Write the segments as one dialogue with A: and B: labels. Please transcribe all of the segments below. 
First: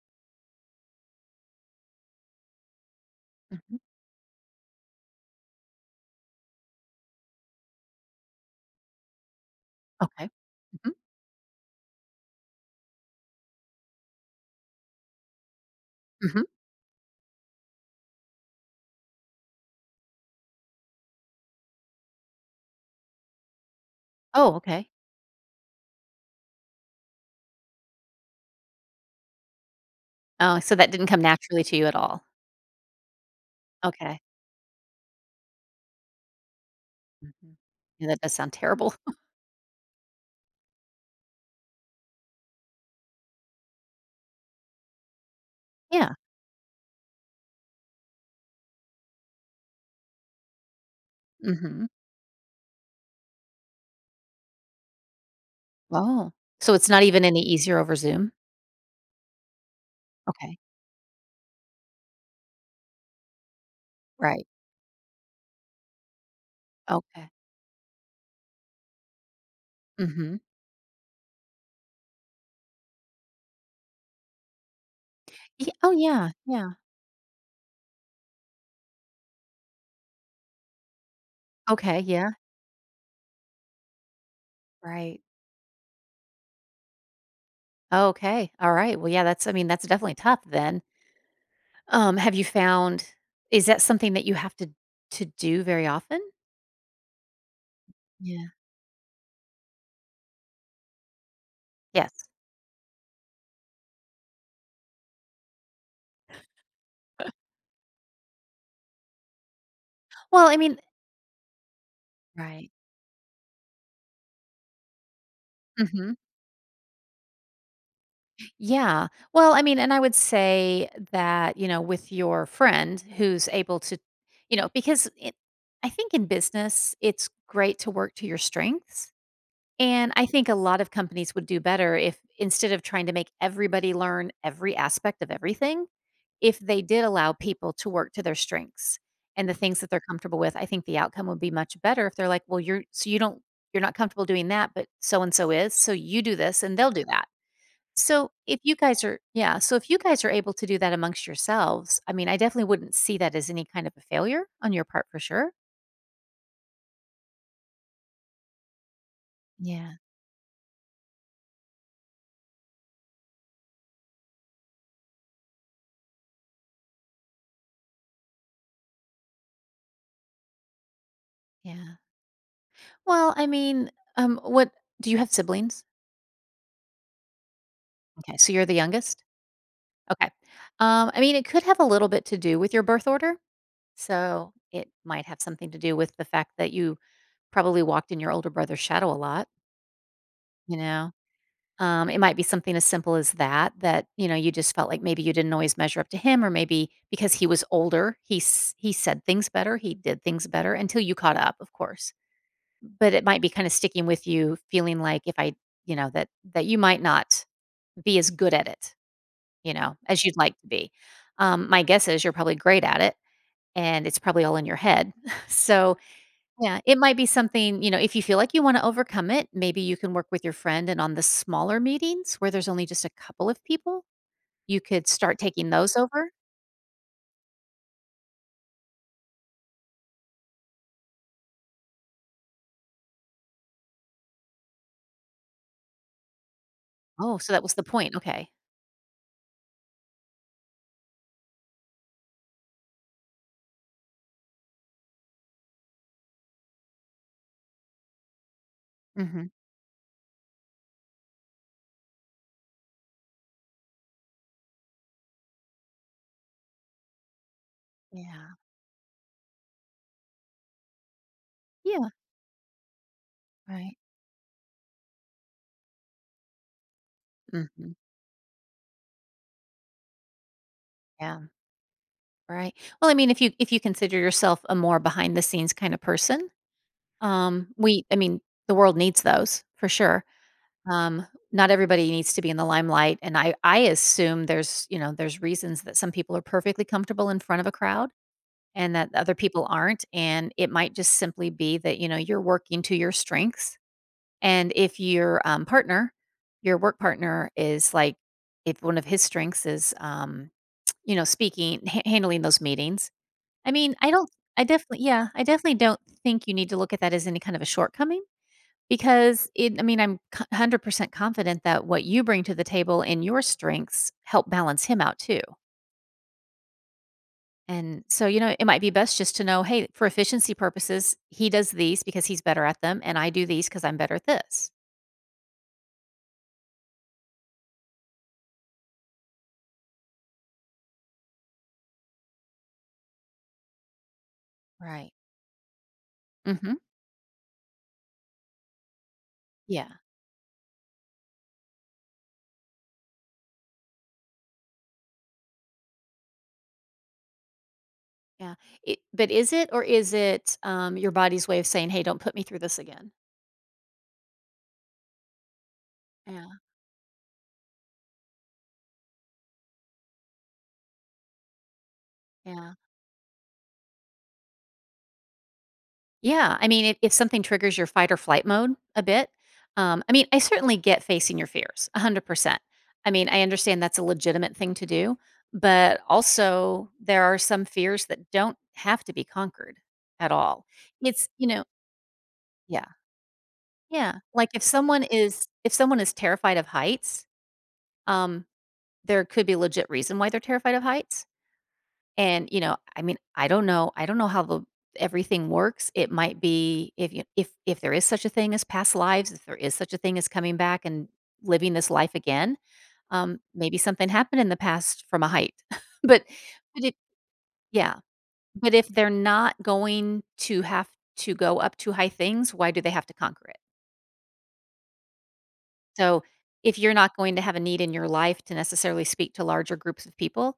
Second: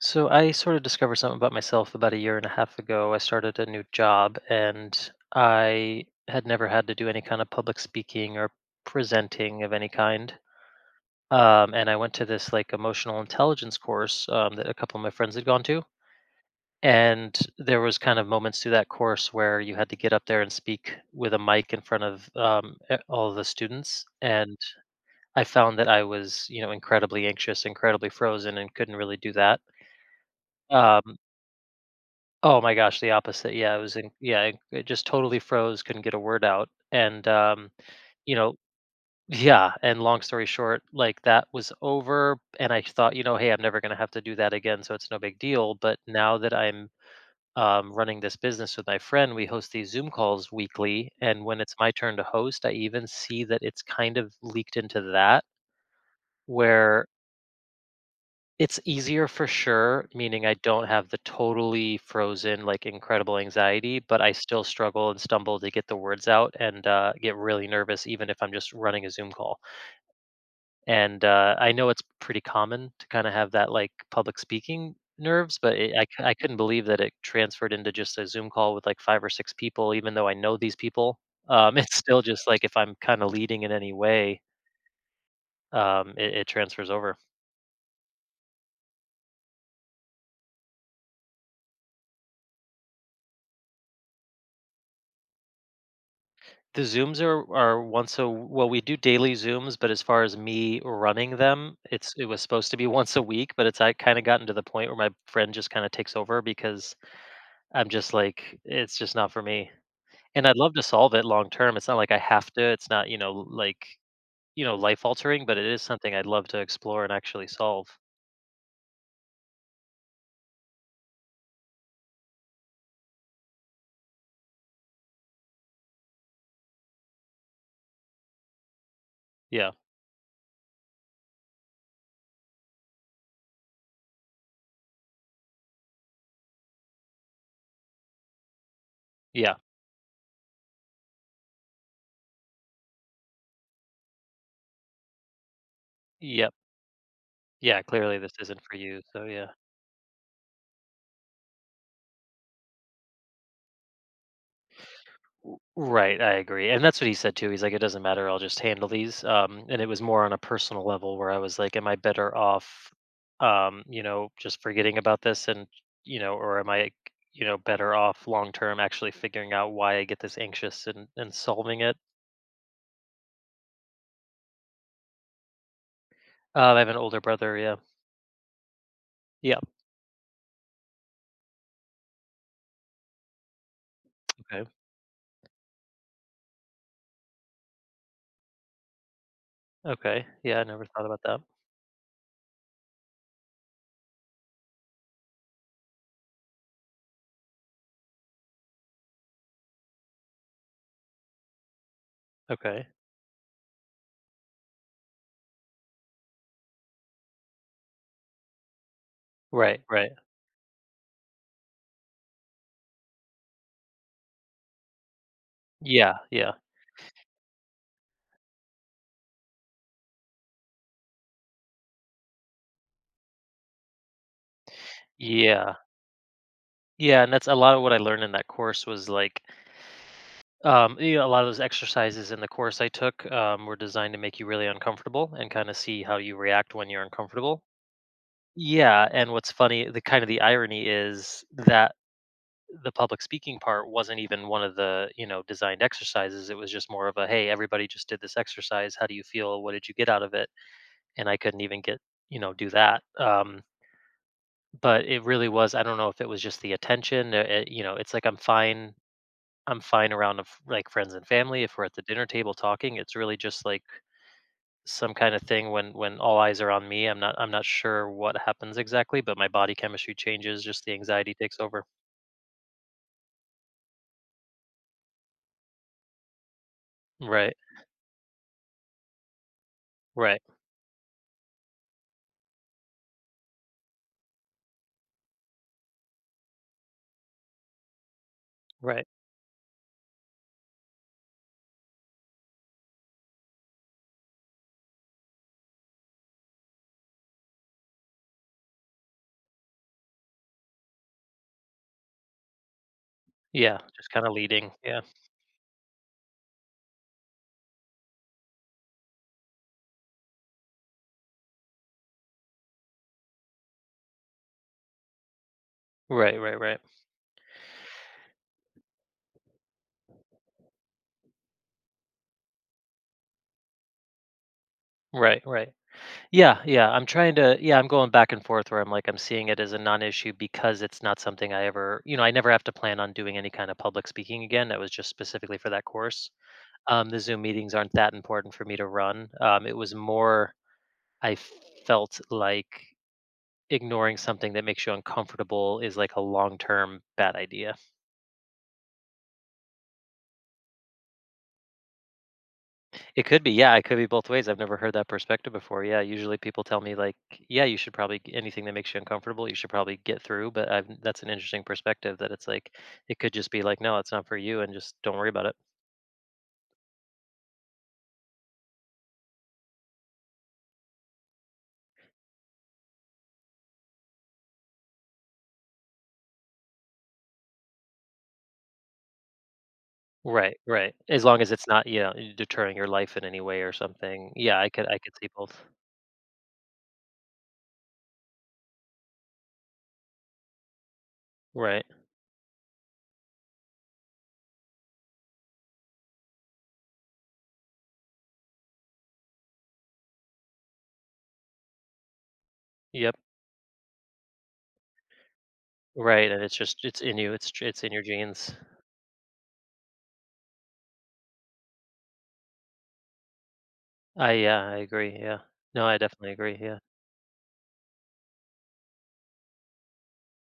A: So I sort of discovered something about myself about a year and a half ago. I started a
B: Mhm.
A: new job and I had never had to do any kind of public speaking or presenting of any
B: Okay.
A: kind.
B: Mhm.
A: And I went to this like emotional intelligence course that a couple of my friends had gone to.
B: Mhm.
A: And there was kind of moments through that course where you had to get up there and speak with a mic in front of all the students.
B: Oh,
A: And
B: okay.
A: I found that I was, incredibly anxious, incredibly frozen, and couldn't really do that.
B: Oh, so that didn't
A: Um,
B: come naturally to you at all.
A: Oh my gosh, the opposite. Yeah, it was in
B: Okay.
A: yeah, it just totally froze, couldn't get a word out.
B: Mhm. Yeah, that does
A: You
B: sound
A: know,
B: terrible.
A: yeah, and long story short, like that was over and I thought, you know, hey, I'm never going to have to do that again, so it's no big deal, but
B: Yeah.
A: now that I'm running this business with my friend, we host these Zoom calls weekly, and when it's
B: Mhm.
A: my turn to host, I even see that it's kind of leaked into that
B: Oh. So it's not
A: where.
B: even any easier over Zoom?
A: It's easier for sure, meaning I
B: Okay.
A: don't have the totally frozen, like, incredible anxiety, but I
B: Right.
A: still struggle and stumble to get the words out and,
B: Okay.
A: get really nervous even if I'm just running a Zoom call,
B: Mhm.
A: and, I know it's pretty common to kinda have that, like, public speaking nerves,
B: Ye
A: but
B: Oh,
A: it I c
B: yeah.
A: I couldn't
B: Yeah.
A: believe that it transferred into just a Zoom call with, like, 5 or 6 people even though I know these people, it's
B: Okay.
A: still
B: Yeah.
A: just, like, if I'm kinda leading in any way,
B: Right.
A: it transfers over.
B: Okay. All right. Well, yeah, that's definitely tough then. Have you found is that something that you have to do very often?
A: The Zooms are once a
B: Yeah.
A: well, we do daily Zooms, but as far as me running them, it
B: Yes.
A: was supposed to be once a week, but it's I kinda gotten to the point where my friend just kinda takes over because I'm just like, it's just not for me. And
B: Well,
A: I'd
B: I
A: love
B: mean.
A: to solve it long term. It's not like I have to,
B: Right.
A: it's not, you know, life altering, but it is something
B: Mhm.
A: I'd love to explore and actually solve.
B: Yeah. Well, I mean, and I would say that, you know, with your friend who's able to, you know, because it, I think in business, it's great to work to your strengths.
A: Yeah.
B: And I think a lot of companies would do better if instead of trying to make everybody learn every aspect of everything, if they did allow people to work to their strengths and the
A: Yeah.
B: things that they're comfortable with, I think the outcome would be much better if they're like, well, you're, so you don't, you're not comfortable doing that, but so and so is. So you do
A: Yep.
B: this and they'll do that
A: Yeah, clearly
B: so
A: this isn't
B: if
A: for
B: you
A: you,
B: guys are
A: so yeah.
B: yeah, so if you guys are able to do that amongst yourselves, I mean, I definitely wouldn't see that as any kind of a failure on your part for sure.
A: Right, I agree. And that's what he said too. He's like, it doesn't matter, I'll just handle these. And it
B: Yeah,
A: was more on a personal level where I was like, am I better off, just forgetting about this and, you know, or am I, you know, better off long term actually figuring out why I get this anxious and solving it?
B: yeah. Well, I mean, what do you have siblings?
A: I have an older brother. Yeah.
B: Okay, so you're the youngest?
A: Yeah.
B: Okay. I mean, it could have a little bit to do with your birth order. So
A: Okay.
B: it might have something to do with the fact that you probably walked in your older brother's shadow a lot,
A: Okay. Yeah. I
B: you
A: never thought
B: know?
A: about that.
B: It might be something as simple as that, that, you know, you just felt like maybe you didn't always measure up to him, or maybe because he was older, he said things better, he did things better until you caught up, of course.
A: Okay.
B: But it might be kind of sticking with you, feeling like if I, you know, that you might not be as good at it, you
A: Right.
B: know,
A: Right.
B: as you'd like to be. My guess is you're probably great at it, and it's probably all in your head. So
A: Yeah. Yeah.
B: yeah, it might be something, you know, if you feel like you want to overcome it, maybe you can work with your friend and on the smaller meetings where there's only just a couple of people, you could start taking
A: Yeah.
B: those over.
A: Yeah. And that's a lot of what I learned in that course was like, you know, a lot of those exercises in the course I took were designed to make you really uncomfortable and kind of see how you react when you're
B: Oh, so
A: uncomfortable.
B: that was the point. Okay.
A: Yeah, and what's funny, the kind of the irony is that the public speaking part wasn't even one of the you know designed exercises. It was just more of a hey, everybody just did this exercise. How do you
B: Hmm.
A: feel? What did you get out of it? And I couldn't even get you know do that. But it really was. I don't know if it was just the attention. You know, it's like I'm
B: Yeah.
A: fine I'm fine around of like friends and family. If we're at the
B: Yeah.
A: dinner table talking, it's really just like
B: Right.
A: some kind of thing when all eyes are on me. I'm not
B: Hmm.
A: sure what happens exactly, but my body chemistry changes. Just the anxiety
B: Yeah.
A: takes over.
B: Right. Well, I mean, if you consider yourself a more behind the scenes kind of person,
A: Right.
B: I mean, the world needs those for sure.
A: Right.
B: Um, Not everybody needs to be in the limelight, and I assume there's you know there's reasons that some people are perfectly comfortable in front of a crowd and
A: Right.
B: that other people aren't. And it might just simply be that, you know, you're working to your strengths. And if your partner, your work partner is like, if one of his strengths is, you know, speaking, handling those meetings, I
A: Yeah.
B: mean,
A: Just
B: I
A: kind
B: don't,
A: of
B: I
A: leading. Yeah.
B: definitely, yeah, I definitely don't think you need to look at that as any kind of a shortcoming because it, I mean, 100% confident that what you bring to the table and your strengths help balance him out too.
A: Right. Right. Right.
B: And so, you know, it might be best just to know, hey, for efficiency purposes, he does these because he's better at them, and I do these because I'm better at this.
A: Right. Right. Yeah. Yeah. I'm trying to. Yeah. I'm going back and forth where I'm like I'm seeing it as a non-issue because it's not something I ever. You know, I never have to plan on doing any kind of public speaking again. That was just
B: Right.
A: specifically for that course.
B: Hmm.
A: The Zoom meetings aren't that important for me to run. It
B: Yeah.
A: was more I felt like ignoring something that makes you uncomfortable is like a long-term bad idea.
B: Yeah. But is it or is it your body's way of saying, hey, don't put me through this again?
A: It could be, yeah, it could be both ways. I've never heard that perspective before. Yeah, usually
B: Yeah.
A: people tell me like, yeah, you should anything that makes you uncomfortable, you should probably get through, but that's an interesting perspective that it's
B: Yeah.
A: like it could just be like, no, it's not for you and just don't worry about it.
B: Yeah, I mean, if something triggers your fight or flight mode a bit, I mean, I certainly get facing your fears, 100%. I mean, I understand that's a legitimate thing to do, but also there are some fears that don't have to be conquered at
A: Right,
B: all.
A: right. As
B: It's,
A: long
B: you
A: as
B: know
A: it's not, you know, deterring
B: yeah,
A: your life in any way or
B: yeah,
A: something.
B: like,
A: Yeah, I could see both.
B: if someone is terrified of heights, um, there could be legit reason why they're terrified of heights.
A: Right.
B: And, you know, I mean, I don't know how the everything works. It might be if you if there is such a thing as past lives, if there is such a thing as coming back and living this life again,
A: Yep.
B: maybe something happened in the past from a height. But
A: Right, and it's just
B: but it
A: it's in
B: yeah.
A: your genes.
B: But if they're not going to have to go up to high things, why do they have to conquer it?
A: I Yeah, I agree, yeah. No, I
B: So,
A: definitely agree,
B: if
A: yeah.
B: you're not going to have a need in your life to necessarily speak to larger groups of people,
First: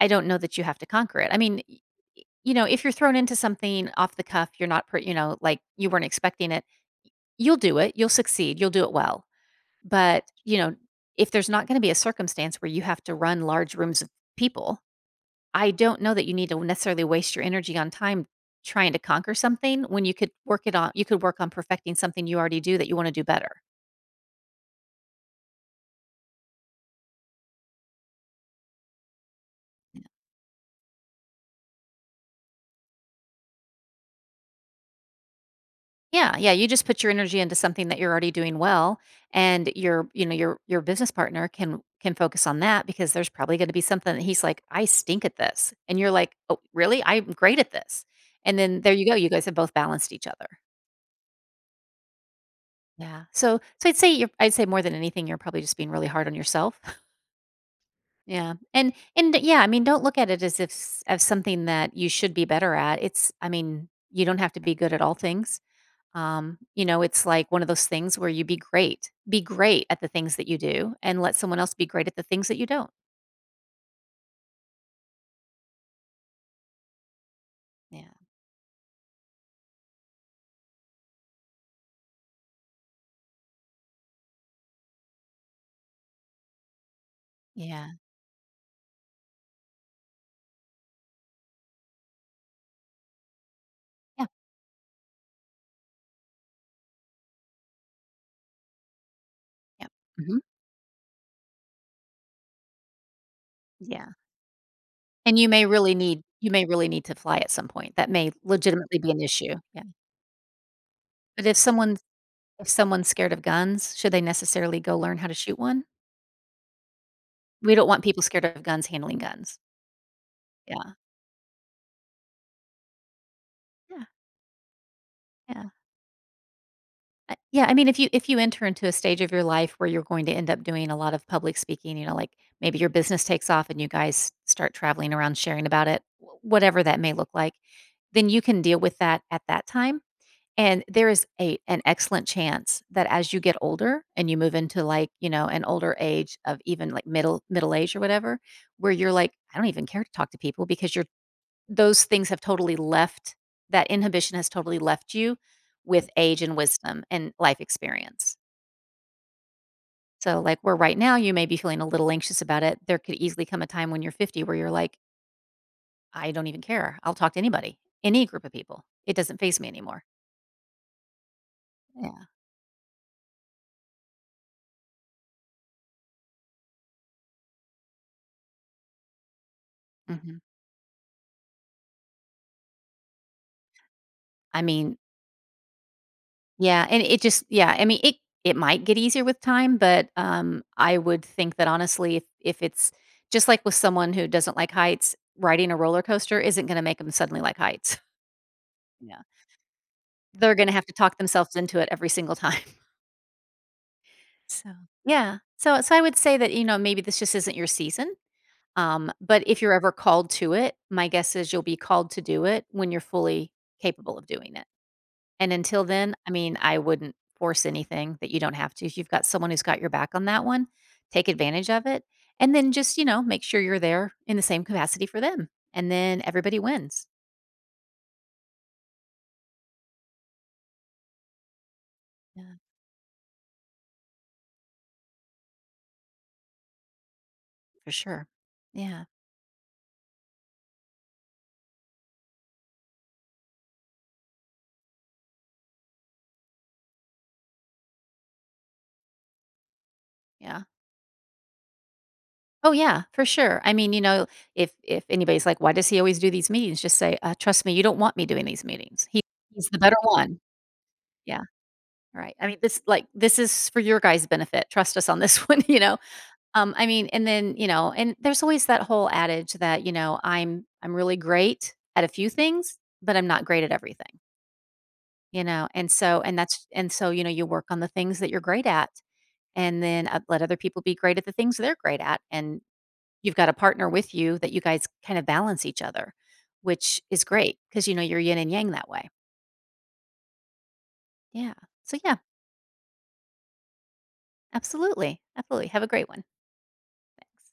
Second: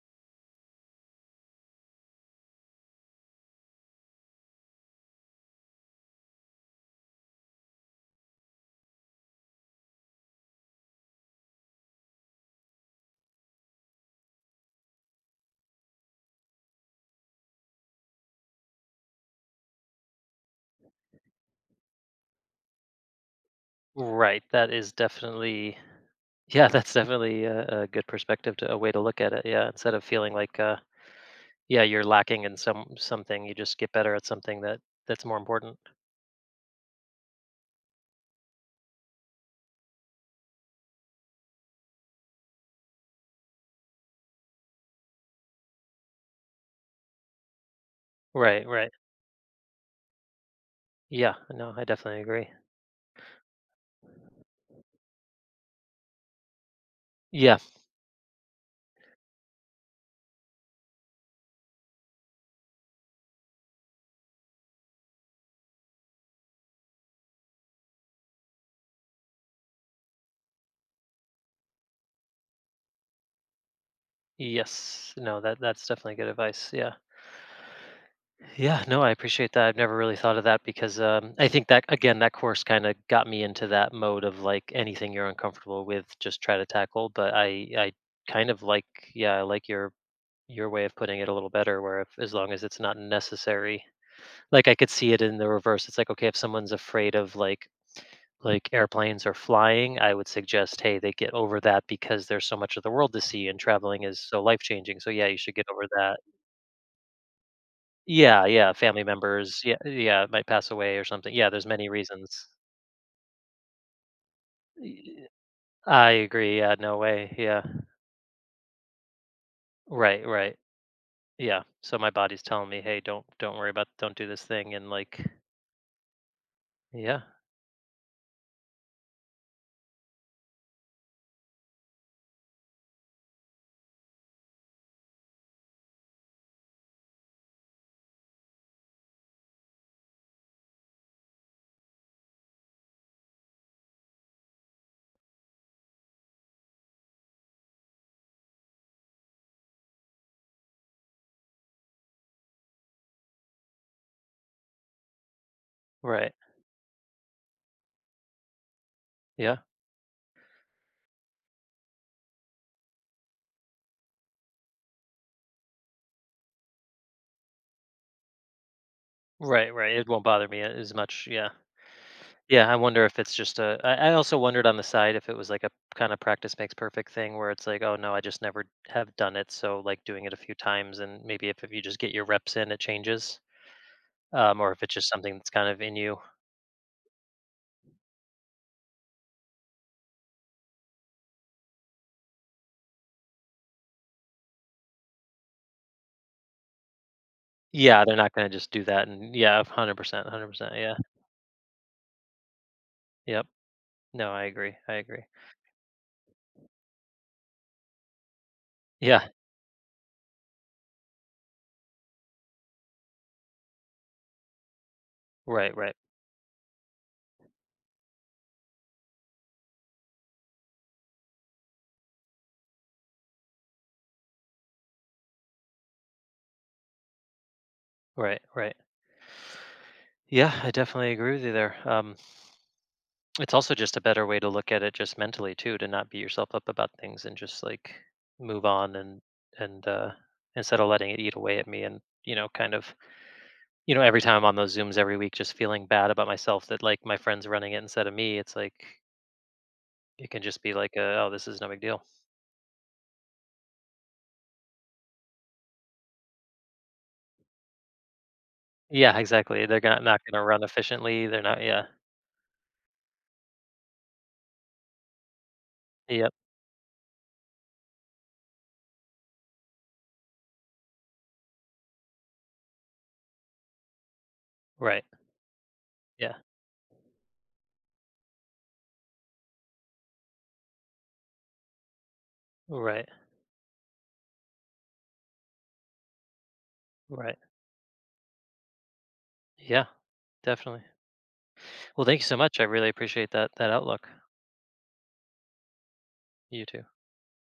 B: I don't know that you have to conquer it. I mean, y y you know, if you're thrown into something off the cuff, you're not pre you know, like, you weren't expecting it, you'll do it, you'll succeed, you'll do it well. But, you know, if there's not gonna be a circumstance where you have to run large rooms of people, I don't know that you need to necessarily waste your energy on time trying to conquer something when you could work on perfecting something you already do that you wanna do better.
A: Right, that is definitely yeah, that's definitely a good perspective to a way to look at it, yeah, instead of feeling like yeah, you're lacking in something, you just get better at something that's more important.
B: Yeah, yeah, you just put your energy into something that you're already doing well and you know, your business partner can focus on that because there's probably going to be something that he's like, "I stink at this." And you're like, "Oh, really? I'm great at this." And
A: Right,
B: then
A: right.
B: there you go, you guys have both balanced each other.
A: Yeah, no, I definitely agree.
B: Yeah. So so I'd say you're I'd say more than anything you're probably just being really hard on yourself.
A: Yeah.
B: Yeah. And yeah, I mean, don't look at it as if s- as something that you should be better at. It's I mean, you don't have to be good at all things. You know, it's like one of those things where you be great. Be great at the things that you do and let someone else be great at the things that you don't.
A: Yes. No, that's definitely good advice. Yeah.
B: Yeah.
A: Yeah, no, I appreciate that. I've never really thought of that because I think that again, that course kind of got me into that mode of like anything you're uncomfortable with, just try to tackle. But I
B: Yeah.
A: kind of like, Yeah, I like your way of putting it a little better. Where if, as long as it's not necessary,
B: Yeah.
A: like I could see it in the reverse. It's like okay, if someone's afraid of like airplanes or
B: Yeah.
A: flying, I would
B: Mhm.
A: suggest hey, they get over that because there's so much of the world to see and traveling
B: Yeah.
A: is so life changing. So yeah, you
B: And
A: should get over that.
B: you may really need to fly at some point. That may
A: Yeah, yeah,
B: legitimately
A: family
B: be an issue.
A: members, yeah
B: Yeah.
A: yeah, might pass away or something.
B: But
A: Yeah, there's many reasons.
B: if someone's scared of guns, should they necessarily go learn how
A: Y
B: to shoot one?
A: I agree, yeah, no way, yeah.
B: We don't want people scared of guns handling guns.
A: Right, right,
B: Yeah.
A: yeah, so my body's telling me, "Hey, don't worry about,
B: Yeah.
A: don't do this thing," and, like
B: Yeah.
A: yeah,
B: I Yeah, I mean, if you enter into a stage of your life where you're going to end up doing a lot of public speaking, you know, like, maybe your business takes off and you guys start traveling around sharing about it, w whatever that may look like, then you can deal with that at that time, and there is a an excellent chance that as you get older and you move into, like, you know, an older age of even, like, middle age or whatever, where you're like, "I don't even care to talk to people because you're those things have totally left that inhibition has totally left you with
A: right,
B: age and wisdom and life experience."
A: yeah,
B: So, like, where right now you may be feeling a little anxious about it, there could easily come a time when you're 50 where you're like, "I don't even care. I'll talk to anybody, any group of people. It doesn't phase me
A: right, right,
B: anymore."
A: it won't bother me a as much, yeah.
B: Yeah.
A: Yeah, I wonder if it's just a I also wondered on the side if it was, like, a kinda practice makes perfect thing where it's like, "Oh, no, I just never have done it," so, like, doing it a
B: Mhm.
A: few times and maybe if you just get your reps in, it changes. Um,
B: I
A: or if it's
B: mean
A: just something that's kind of in you.
B: yeah, I mean, it might get easier with time, but, I would think that honestly, if it's just like with someone who doesn't like heights, riding a roller coaster isn't gonna make them suddenly like heights.
A: Yeah, they're not going to just do that.
B: Yeah.
A: And yeah, 100%,
B: They're gonna
A: 100%.
B: have to
A: Yeah.
B: talk themselves into it every single time.
A: Yep. No, I
B: So,
A: agree. I agree.
B: yeah. So so I would say that, you know, maybe this just isn't your season,
A: Yeah.
B: but if you're ever called to it, my guess is you'll be called to do it when you're fully capable of doing it. And
A: Right,
B: until
A: right.
B: then, I mean, I wouldn't force anything that you don't have to. If you've got someone who's got your back on that one, take advantage of it, and then just, you know, make sure you're there in the same capacity for them, and then everybody wins.
A: Right, right. Yeah, I definitely agree with you there.
B: Yeah,
A: It's also just a better way to look at it just mentally too, to not beat yourself up about things and just
B: for
A: like
B: sure.
A: move on
B: Yeah,
A: and and uh instead of letting it eat away at me and you know kind of you know every time I'm on those zooms every week just feeling bad about myself that like my friends running it instead of me it's like it can just
B: yeah.
A: be like oh this is no big deal.
B: Oh, yeah, for sure. I mean, you know, if anybody's like, "Why does he always do these meetings?" Just say, "Trust me, you don't want me doing these meetings.
A: Yeah, exactly.
B: He's the
A: They're
B: better
A: not Not
B: one."
A: gonna run efficiently.
B: Yeah,
A: They're not Yeah.
B: right. I mean, this is for your guys' benefit. Trust us on this one, you know.
A: Yep.
B: I mean, and then you know, and there's always that whole adage that you know, I'm really great at a few things, but I'm not great at everything,
A: Right.
B: you know.
A: Yeah.
B: And that's and so, you know, you work on the things that you're great at, and then let other people be great at the things they're great at, and
A: Right.
B: you've got a partner with you that you guys kind of balance each other, which is
A: Right.
B: great because you know, you're yin and yang that way.
A: Yeah. Definitely.
B: Yeah. So,
A: Well,
B: yeah,
A: thank you so much. I really appreciate that outlook.
B: absolutely, absolutely. Have a great one.
A: You too.
B: Thanks.